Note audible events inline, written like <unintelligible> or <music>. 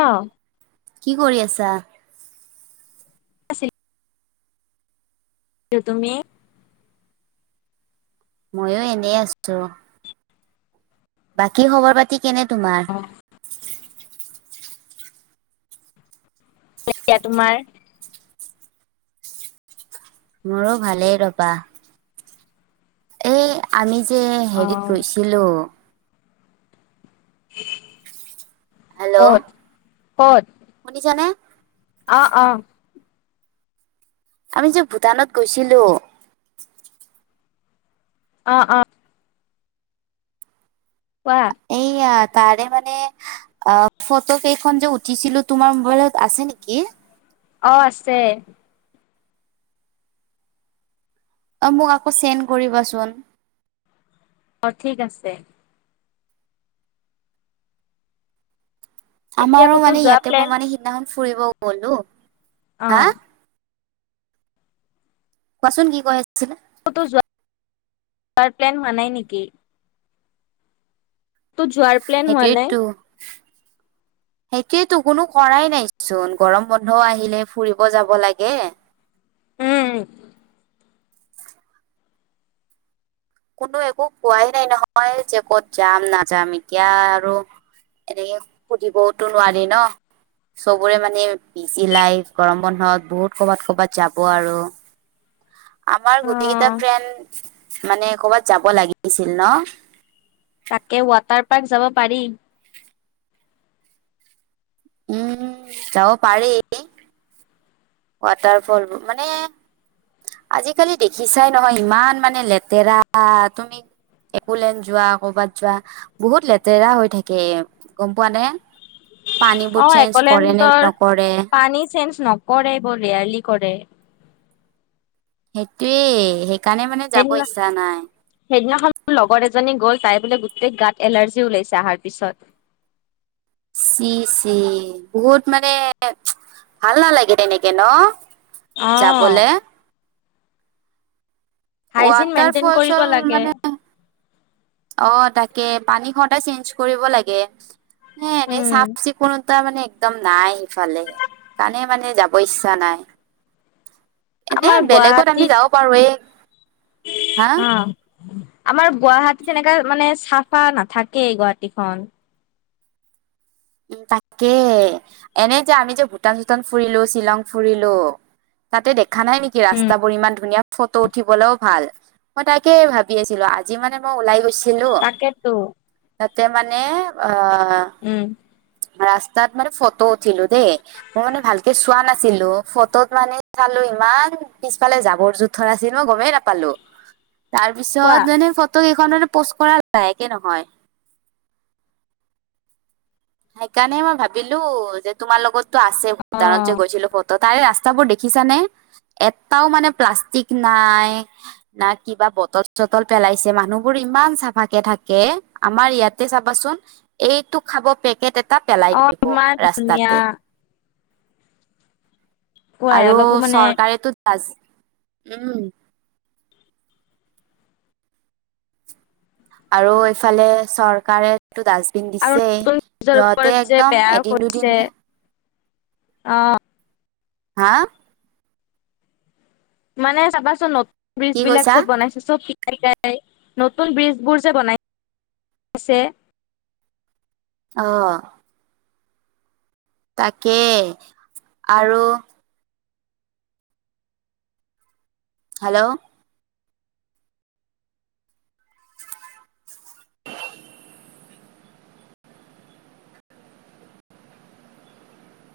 অহ কি কৰি আছা <inaudible> আছে কিটো তুমি ময়ো এনেই আছো বাকী খবৰ পাতি কেনে তোমাৰ? এতিয়া এতিয়া তোমাৰ মোৰো ভালেই ৰ'বা। এ আমি যে অ হেৰিত ৰুইছিলো হেল্লো' ক'ত ক'ত শুনিছানে অ' অ'। আমি যে ভূটানত গৈছিলোঁ অ' অ'। কোৱা। এইয়া তাৰে মানে অ', ফটোকেইখন যে উঠিছিলো, তোমাৰ মোবাইলত আছে নেকি? অ', আছে। অ' মোক আকৌ চেণ্ড কৰিবাচোন। অ' ঠিক আছে। এতিয়া আমাৰো ক'তো মানে যোৱা ইয়াতে মই প্লেন মানে সিদিনাখন ফুৰিব গ'লো হা অ'। কোৱাচোন কি কৈ আছিলে তো যোৱাৰ প্লেন হোৱা নাই নেকি? টো যোৱাৰ প্লেন হোৱা নাই? <inaudible> সেইটোয়েতো কোনো কৰাই নাইচোন গৰম বন্ধও আহিলে ফুৰিব যাব লাগে উম। কোনো একো কোৱাই নাই নহয় যে ক'ত যাম নাযাম এতিয়া আৰু এনেকে সুধিবওতো নোৱাৰি ন চবৰে মানে বিজি লাইফ, গৰমবন্ধ বহুত কৰ'বাত কৰ'বাত যাব আৰু। আমাৰ অ গোটেইকেইটা ফ্ৰেণ্ড মানে কৰ'বাত যাব লাগিছিল, ন। তাকে ৱাটাৰ পাৰ্ক যাব পাৰি। উম যাব পাৰি। ৱাটাৰফল, মানে আজিকালি দেখিছাই নহয় ইমান মানে লেতেৰা, তুমি একোলেন যোৱা কৰবাত যোৱা বহুত লেতেৰা হৈ থাকে, গম পোৱা নে? পানীবোৰ অ', চেঞ্জ কৰে নে একলেন্ডৰ নকৰে পানী চেন নকৰে বলিয়ালি কৰে। সেইটোৱেই সেই সেইদিনা, সেইদিনাখন মোৰ লগৰ এজনী গ'ল তাইৰ বোলে গোটেই গাত এলাৰ্জি ওলাইছে অহাৰ পিছত চি চি, বহুত মানে ভাল নালাগে তেনেকে, ন যাবলে অ'। হাইজিন মেইনটেইন ৱাটাৰফল কৰিব চল লাগে মানে অ', তাকে পানী খতে চেঞ্জ কৰিব লাগে, এনেই উম চাফ চিকুণ তাৰমানে একদম নাই সিফালে, কাৰণে মানে যাব ইচ্ছা নাই। এনে আমাৰ বেলেগত আমি গুৱাহাটীত যাব পাৰোঁ, এ অ'। আমাৰ গুৱাহাটীত এনেকা মানে চাফা নাথাকেই গুৱাহাটীখন তাকে, এনেই যে আমি যে ভূটান চুটান ফুৰিলোঁ, শ্বিলং ফুৰিলোঁ। তাতে দেখা নাই নেকি উম ৰাস্তাবোৰ ইমান ধুনীয়া। ফটো উঠিবলৈও ভাল, মই তাকে ভাবি আছিলোঁ, আজি মানে মই ওলাই গৈছি তাকেতো। মানে উম। ৰাস্তাত মানে ফটো উঠিলোঁ দেই, মই মানে ভালকে চোৱা নাছিলো ফটোত মানে চাল ইমান পিছফালে জাবৰ জোথৰ আছিল মই গমেই নাপালো। <inaudible> তাৰ কোৱা পিছত মানে ফটো কেইখনত পোষ্ট কৰাইে নহয়। সেইকাৰণে মই ভাবিলো যে তোমাৰ লগতটো আছে অ ভূটানত যে গৈছিলোত ত, তাৰে ৰাস্তাবোৰ দেখিছানে? এটাও মানে প্লাষ্টিক নাই না কিবা বটল চটল পেলাইছে মানুহবোৰে ইমান চাফা কেে থাকে আমাৰ ইয়াতে চাবাচোন এইটো খাব। তটা পেলাই অ দিব ইমান ধুনীয়া ৰাস্তাতে কোৱাই আৰু অলপো মানে চৰকাৰেেতো উম, আৰু এইফালে চৰকাৰে টো ডাষ্টবিন আৰু দিছেই নতুন ব্ৰিজৰ ওপৰত সিহতে একদম এদিন দুদিনে অহ ', হাহ। মানে চাবাচোন নতুন ব্ৰিজ কি বিলাক কৈছা যে বনাইছে চব নাই নতুন বীজবোৰ যে বনাইছে <unintelligible> অহ ', তাকে আৰু হেল্ল',